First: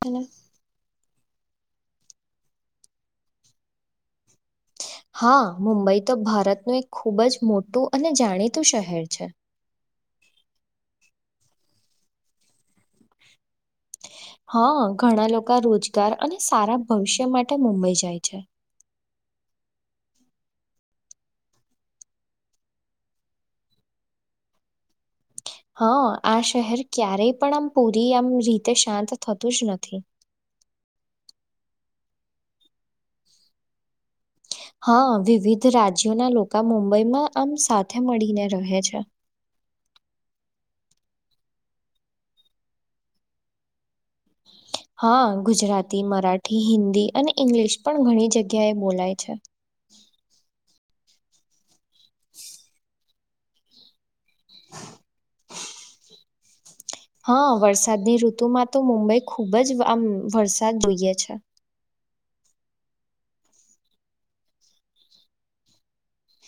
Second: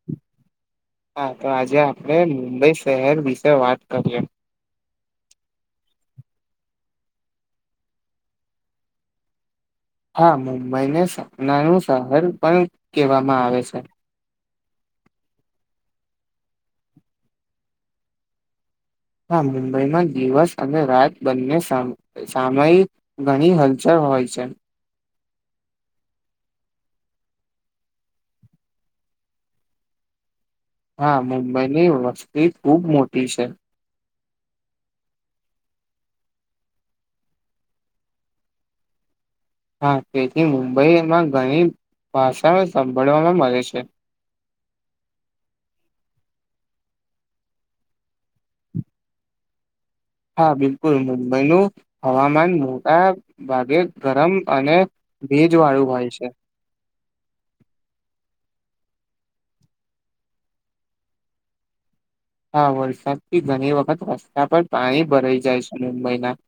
Hello હા તો આજે આપણે મુંબઈ શહેર વિશે વાત કરીએ હા મુંબઈ તો ભારતનું એક ખૂબ જ મોટું અને જાણીતું શહેર છે હા મુંબઈને સપનાનુંું શહર પણ કેહેવામાં આવે છે હા ઘણા લોકો રોજગાર અને સારા ભવિષ્ય માટે મુંબઈ જાય છે હા મુંબઈમાં દિવસ અને રાત બંને સામાય ઘણી હલચલ હ હોય છે હા આ શહેર ક્યારેય પણ આમ પૂરી આમ રીતે શાંત થતું જ નથી. હા મુંબઈની વસ્તી ખુબ મોટી છે હા વિવિધ રાજ્યોના લોકો મુંબઈમાં આમ સાથે મળીને રહે છે. હા તેથી મુંબઈમાં ઘણી ભાષાઓ સાભળવામાં મળે છે હા ગુજરાતી મરાઠી હિન્દી અને ઇંગ્લિશ પણ ઘણી જગ્યા એ બોલાય છે. [inaudible] હા બિલકુલ મુંબઈનું હવામાન મોટા ભાગે ગરમ અને ભેજ વાળું હોય છે હ વરસાદની ઋતુમાં તો મુંબઈ ખુબ જ આમ વરસાદ જોઈએ છે હા વરસાદથી ઘણી વખત રસ્તા પર પાણી ભરાઈ જાય છે મુંબઈમાં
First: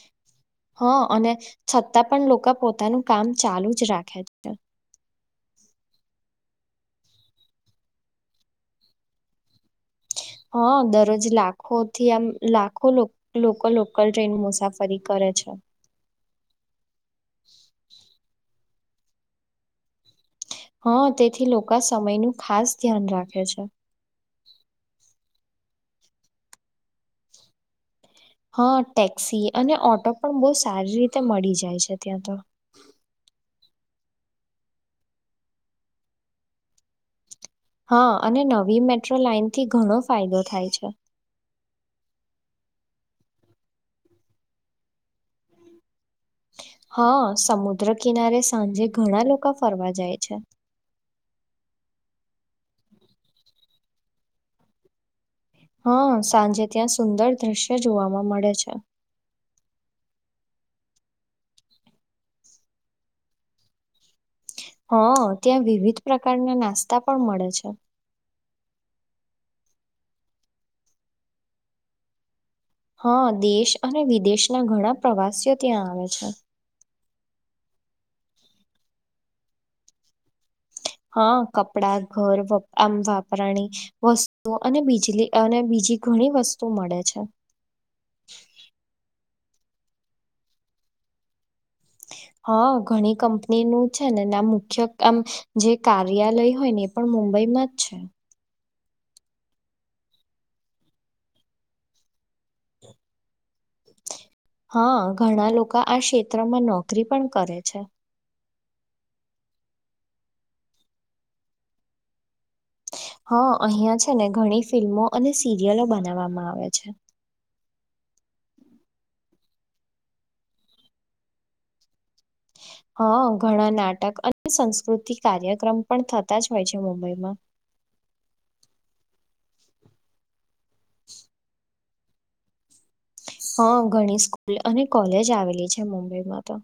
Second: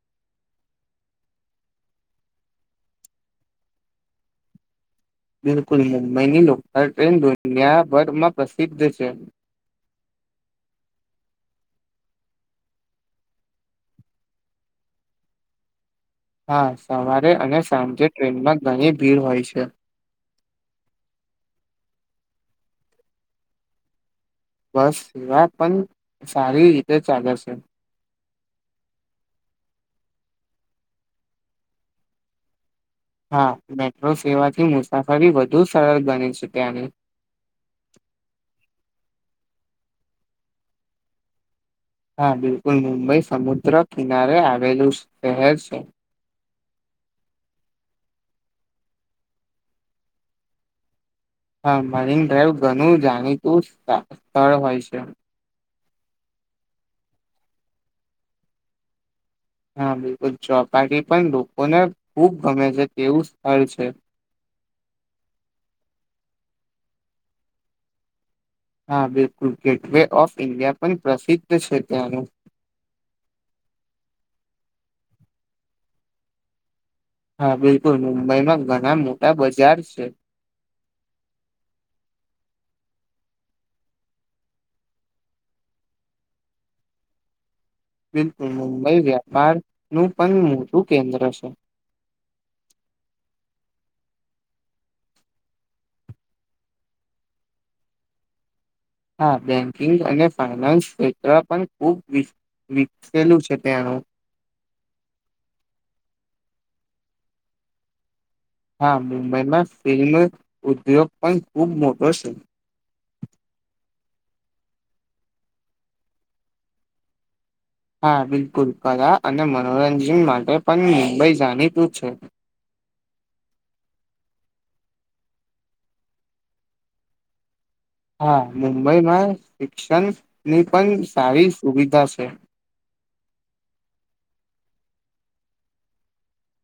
હ અને છતાં પણ લોકો પોતાનું કામ ચાલુ જ રાખે છે બિલકુલ મુંબઈની લોકલ ટ્રેન દુનિયાભરમાં પ્રસિદ્ધ છે [inaudible] હ દરરોજ લાખોથી આમ [inaudible] ટ્રેન મુસાફરી કરે છે હા સવારે અને સાંજે ટ્રેનમાં ઘણી ભીડ હોય છે હ તેથી લોકા સમયનું ખાસ ધ્યાન રાખે છે બસ સેવા પન સારી રીતે ચાલે છે હ ટેક્સી અને ઓટો પણ બો સારી રીતે મળી જાય છે ત્યાં તો હા મેટ્રો સેવાથી મુસાફરી વધુ સરળ બની છે ત્યાંની હ અને નવી મેટ્રો લાાઈનથી ઘણો ફાયદો થાય છે હા બિલકુલ મુંબઈ સમુદ્ર કિનારે આવેલું શહેર છે હ સમુદ્ર કિનારે સાંજે ઘણા લોકા ફરવા જાય છે હ મરીન ડ્રાઈવ ઘણું જાણીતું સ્થળ હોય છે હ સાંજે ત્યાં સુંદર દ્રશ્ય જોવાવામાં મળે છે હા બિલકુલ ચોપાટી પણ લોકોને ખુબ ગમે છે તેવું સ્થળ છે હ ત્યાં વિવિધ પ્રકારના નાસ્તા પણ મળે છે. હા બિલકુલ ગેટ વે ઓફ ઈન્ડિયા પન પ્રસિદ્ધ છે ત્યાંનું. હ દેશ અને વિદેશના ઘણા પ્રવાસીઓ ત્યાં આવે છે. હા બિલકુલ મુંબઈમાં ઘણા મોટા બજાર છે. હ કપડા ઘર આમ વાપરાણી વસ્તુ અને બીજલી અને બી જી ઘણી વસ્તુ મળે છે. બિલકુલ મુંબઈ વ્યાપાર નું પન મોટું કેન્દ્ર છે. [inaudible] હ ઘણી કંપની નું છે ને [unintelligible] આમ જે કાર્યાલય હોય ને એ પણ મુંબઈ માં જ છે. હા બેન્કિંગ અને ફાઈનાન્સ ક્ષેત્ર પણ ખુબ વિકસેલું છે ત્યાં. હા ઘણા લોકો આ ક્ષેત્રમાં નોકરી પણ કરે છે. હા મુંબઈમાં ફિલ્મ ઉદ્યોગ પણ ખુબ મોટો છે. હ અહીયાં છે ને ઘણી ફિલ્મો અને સિરિયલો બનાવવામાં આવે છે. હા બિલકુલ કલા અને મનોરંજન માટે પણ મુંબઈ જાણીતું છે. હ ઘણા નાટક અને સંસ્કૃતિક કાર્યક્રમ પણ થતા જ હોય છે મુંબઈમાં. હા મુંબઈમાં શિક્ષણ ની પન સારી સુવિ ધા છે. હ ઘણી સ્કૂલ અને કોલેજ આવેલી છે મુંબઈમાં તો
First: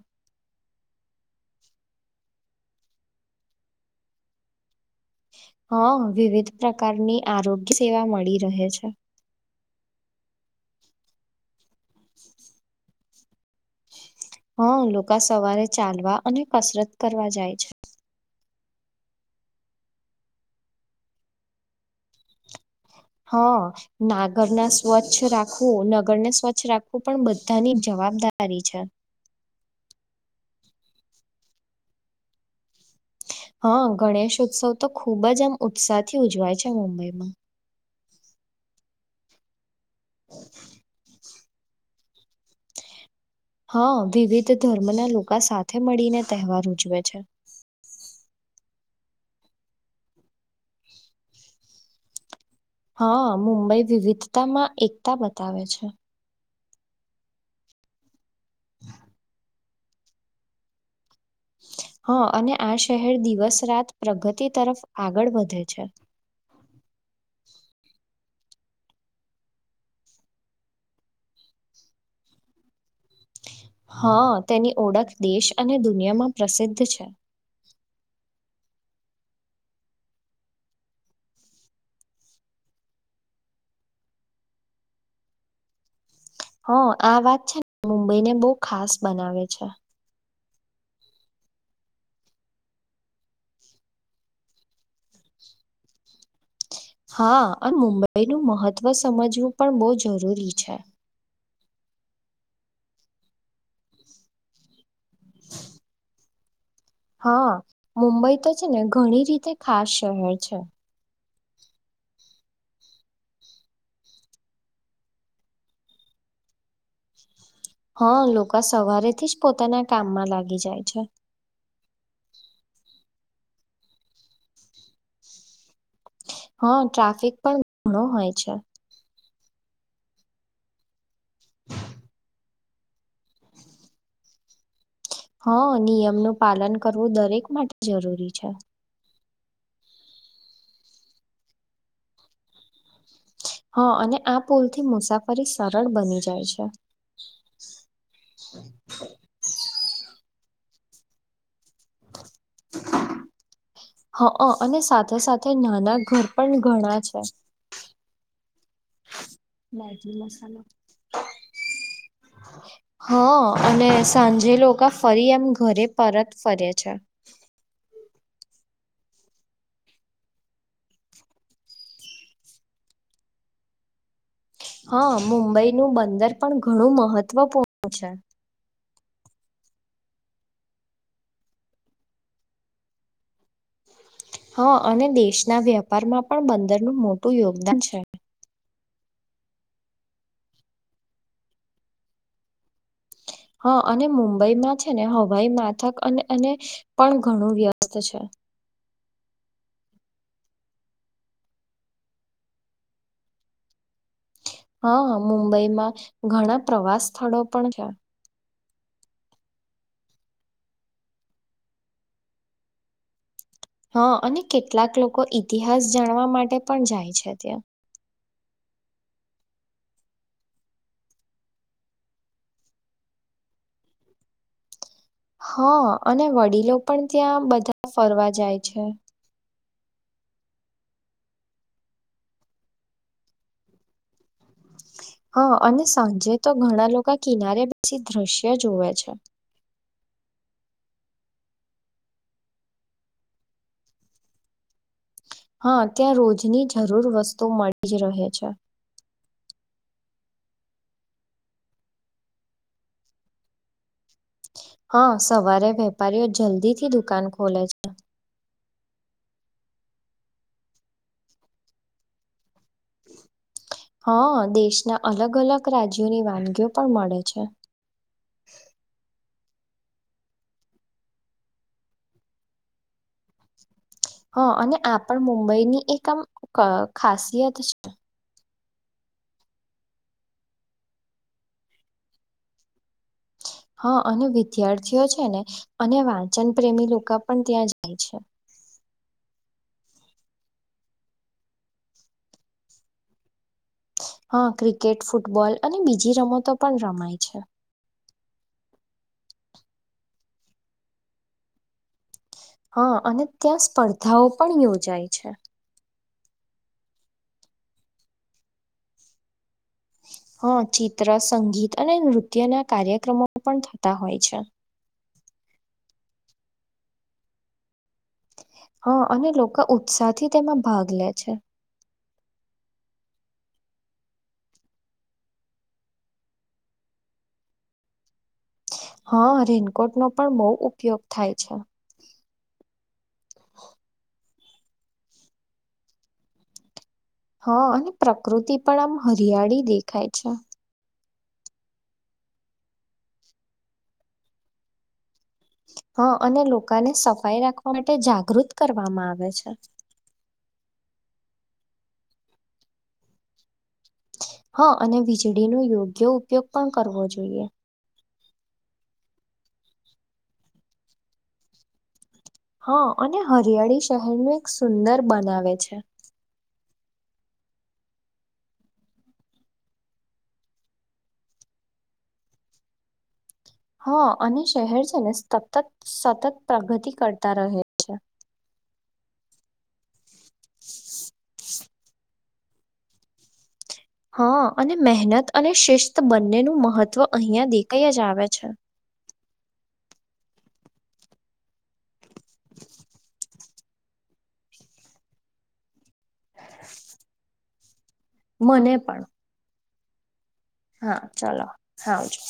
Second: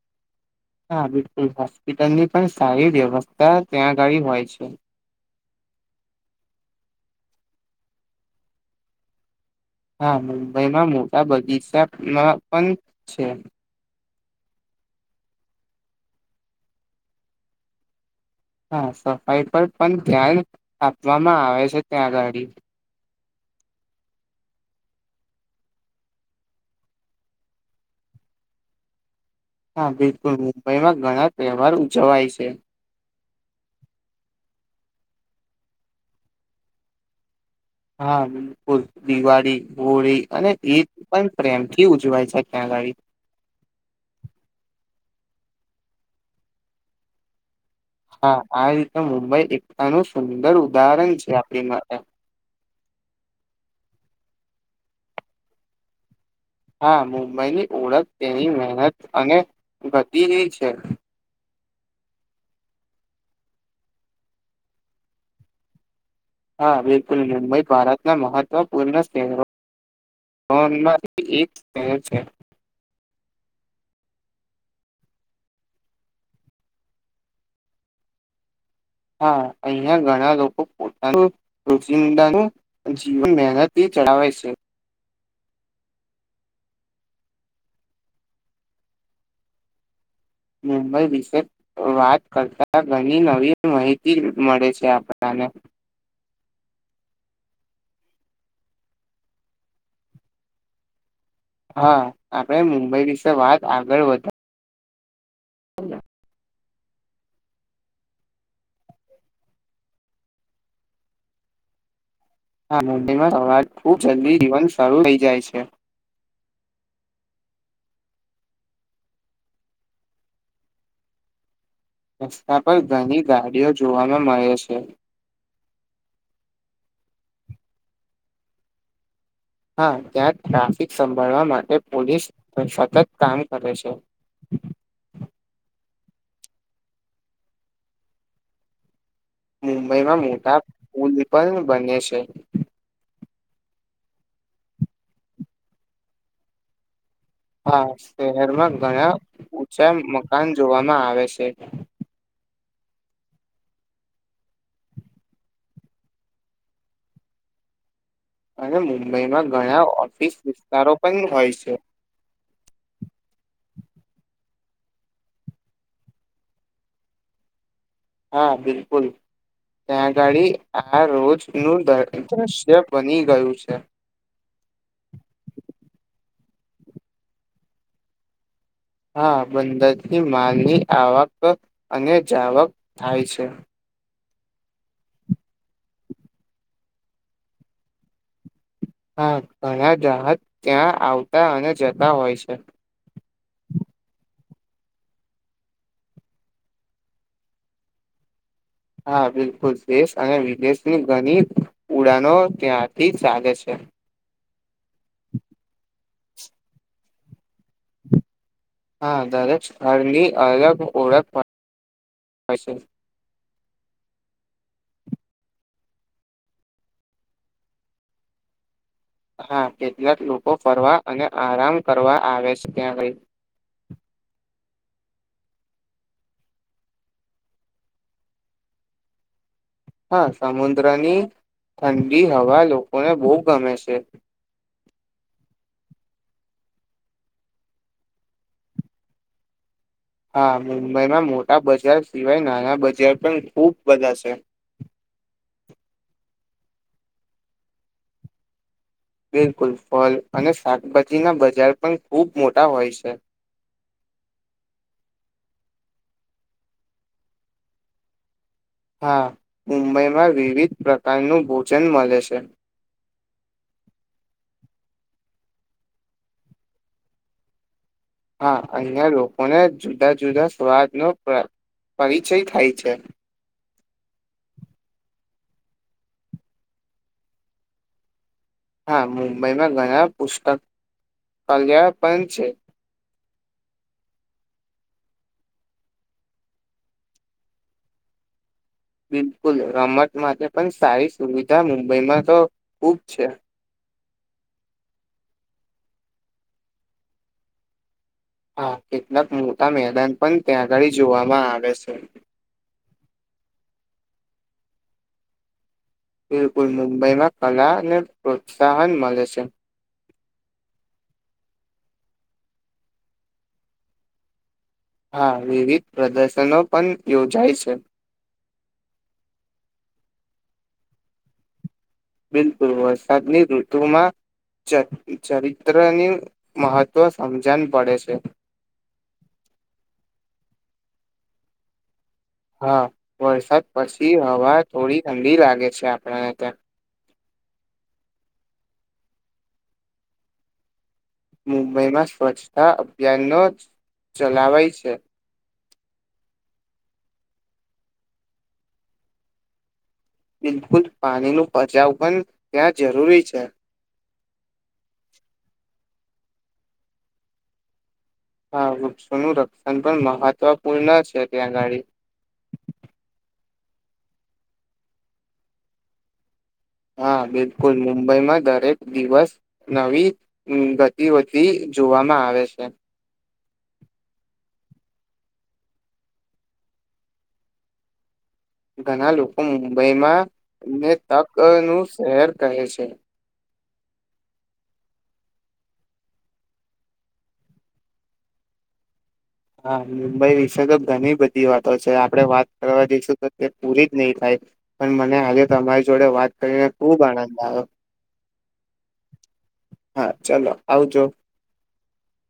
હા બિલકુલ હોસ્પિટલની પણ સારી વ્યવસ્થા ત્યાં આગાળી હોય છે. હ વિવિધ પ્રકારની આરોગ્ય સેવા મળી રહે છે. હા મુંબઈમાં મોટા બગીચામાં પન છે. હ લોકા સવારે ચાલવા અને કસરત કરવા જાય છે. હા સફાઈ પર પણ ધ્યાન આપવામાં આવે છે ત્યાંગાડી. હ નાગર ના સ્વચ્છ રાખવું નગરને સ્વચ્છ રાખવું પણ બધાની જવાબ દારી છે. હા બિલકુલ મુંબઈમાં ઘણા તેવાર ઉજવાય છે. હ ગણેશ ઉત્સવ તો ખુબ જ આમ ઉત્સાહ થી ઉજવાય છે મુંબઈમાં. હા બિલકુલ દિવાળી હોળી અને એ પન પ્રેમથી ઉજવાય છે ત્યાંગાડી. હા વિવિધ ધર્મના લોકો સાથે મળીને તહેવાર ઉજવે છે. હા આ રીતે મુંબઈ એકતાનું સુંદર ઉદાહરણ છે આપણી માટે. હા મુંબઈ વિવિધતામાં એકતા બતાવે છે. હા મુંબઈની ઓળખ તેની મહેનત અને ગતિ છે. હા અને આ શહેર દિવસ રાત પ્રગતિ તરફ આગળ વધે છે. હા બિલકુલ મુંબઈ ભારતના મહત્વપૂર્ણ શહેરો માંથી એક શહેર છે. હા તેની ઓળખ દેશ અને દુનિયામાં પ્રસિદ્ધ છે. હા અહં ઘણા લોકો પોતાનું રોિંદા ન જીવન મનત [unintelligible] ચડાવવા છે. [inaudible] હ આ વાત છે ને મુંબઈને બહુ ખાસ બનાવે છે. મુંબઈ વિશે વાત કરતા ઘણી નવી માહિતી મળે છે આપણાને. [inaudible] હા અને મુંબઈનું મહત્વ સમજવું પણ બહુ જરૂરી છે. હા આપણે મુંબઈ વિશે વાત આગળ વધી હા મુંબઈ તો છે ને ઘણી રીતે ખાસ શહેર છે. હ મબીમાં સવાર ખુબ જલ્દી જીવન શરૂુ થઇ જાય છે. [inaudible] હા લોકો સવારેથી જ પોતાના કામમાં લાગી જાય છે. રસ્તા પર ઘણી ગાડીઓ જોવામાં મળે છે હા ટ્રાફિક પણ ઘણો હોય છે હા ત્યાં ટ્રાફિક સંભાળવા માટે પોલીસ સતત કામ કરે છે હા નિયમ નું પાલન કરવું દરેક માટે જરૂરી છે મુંબઈમાં મોટા પુલ પણ બને છે હા અને આ પુલથી મુસાફરી સરળ બની જાય છે હા શહેરમાં ઘણા ઉચ્ચા મકાન જોવામાં આવે છે [inaudible] હ અને સાથે સાથે નાના ઘર પણ ઘણા છે હાેમ બો મુંબઈમાં ઘણા ઓફિસ વિસ્તારો પણ હોય છે હા અને સાંજે લોકો ફરી એમ ઘરે પરત ફરે છે હા બિલકુલ ત્યાંગાળ આ રોજ નું દ્રશ્ય બની ગયું છે હા મુંબઈનું બંદર પણ ઘણું મહત્વપૂર્ણ છે હા બંદરની માલની આવક અને જાવક થાય છે હા અને દેશના વ્યાપારમાં પણ બંદરનું મોટું યોગદાન છે હા ઘણા દાહત ત્યાં આવતા અને જતા હોય છે હા અને મુંબઈમાં છે ને હવાઈ માથક અને એ પણ ઘણું વ્યસ્ત છે હા બિલકુલ દેશ અને વિદેશની ઘણી ઉડાનો ત્યાંથી ચાલે છે હા મુંબઈમાં ઘણા પ્રવાસ સ્થળો પણ છે હા દરેક ઘરની અલગ ઓળખ હા અને કેટલાક લોકો ઇતિહાસ જાણવા માટે પણ જાય છે ત્યાં હા કેટલાક લોકો ફરવા અને આરામ કરવા આવે છે ત્યાં ગઈ [inaudible] હા અને વડીલો પણ ત્યાં બધા ફરવા જાય છે હા સમુદ્રની ઠંડી હવા લોકોને બહુ ગમે છે હા અને સાંજે તો ઘણા લોકો કિનારે બેી દ્રશ્ય જોવે છે હા મુંબઈમાં મોટા બજાર સિવાય નાના બજાર પણ ખૂબ બધા છે હા, ત્યાં રોજની જરૂર વસ્તુ મળી જ રહે છે. બિલકુલ. ફલ અને શાકભાજીના બજાર પણ ખુબ મોટા હોય છે. [inaudible] હા, સવારે વેપારીઓ જલ્દીથી દુકાન ખોલે છે. હા, મુંબઈમાં વિવિધ પ્રકારનું ભોજન મલે છે. હા, દેશના અલગ અલગ રાજ્યોની વાનગીઓ પણ મળે છે. હા, અન્ય લોકો અને જુદા જુદા સ્વાદનો પરિચય થાય છે. હ, અને આ પણ મુંબઈની એક આમ ખાસિયત છે. હા, મુંબઈમાં ઘણા પુસ્તક કલ્યા પણ છે. [inaudible] હા, અને વિદ્યાર્થીઓ છે ને અને વાંચન પ્રેમી લોકો પણ ત્યાં જાય છે. બિલકુલ. રમત માટે પણ સારી સુવિધા મુંબઈમાં તો ખુબ છે. હા, ક્રિકેટ, ફૂટબોલ અને બીજી રમતો પણ રમાય છે. હા, કેટલાક મોટા મેદાન પણ ત્યાં આગળ જોવામાં આવે છે. હા, અને ત્યાં સ્પર્ધાઓ પણ યોજાય છે. બિલકુલ. મુંબઈમાં કલાને પ્રોત્સાહન મલે છે. હા, ચિત્ર સંગીત અને નૃત્યના કાર્યક્રમો પણ થતા હોય છે. હા, વિવિધ પ્રદર્શનો પણ યોજાય છે. હા, અને લોકો ઉત્સાહથી તેમાં ભાગ લે છે. બિલકુલ. વરસાદની ઋતુમાં ચરિત્રનું મહત્ત્વ સમજણ પડે છે. હા, રેનકોટનો પણ બહુ ઉપયોગ થાય છે. હા, વરસાદ પછી હવા થોડી ઠંડી લાગે છે. આપણને ત્યાં હા, અને પ્રકૃતિ પણ આમ હરિયાળી દેખાય છે. મુંબઈમાં સ્વચ્છતા અભિયાનનો ચલાવાય છે. હા, અને લોકોને સફાઈ રાખવા માટે જાગૃત કરવામાં આવે છે. બિલકુલ. પાણીનું બચાવ પણ ત્યાં જરૂરી છે. હા, અને વીજળીનો યોગ્ય ઉપયોગ પણ કરવો જોઈએ. હા, વૃક્ષોનું રક્ષણ પણ મહત્વપૂર્ણ છે, ત્યાં અગાળી હા. અને હરિયાળી શહેરનું એક સુંદર બનાવે છે. હા બિલકુલ. મુંબઈમાં દરેક દિવસ નવી ગતિવતિ જોવામાં આવે છે. [inaudible] હા, અને શહેર છે ને સતત સતત પ્રગતિ કરતા રહે છે. ઘણા લોકો મુંબઈમાં ને ટકનું શહેર કહે છે. [inaudible] હા, અને મહેનત અને શિસ્ત બંનેનું મહત્ત્વ અહીંયા દેખાઈ જ આવે છે. હા, મુંબઈ વિશે તો ઘણી બધી વાતો છે. આપડે વાત કરવા જઈશું તો તે પૂરી જ નહી થાય. પણ મને આજે તમારી જોડે વાત કરીને ખુબ આનંદ આવ્યો. મને પણ. હા. ચલો હા આવજો ચાલો. હા આવજો.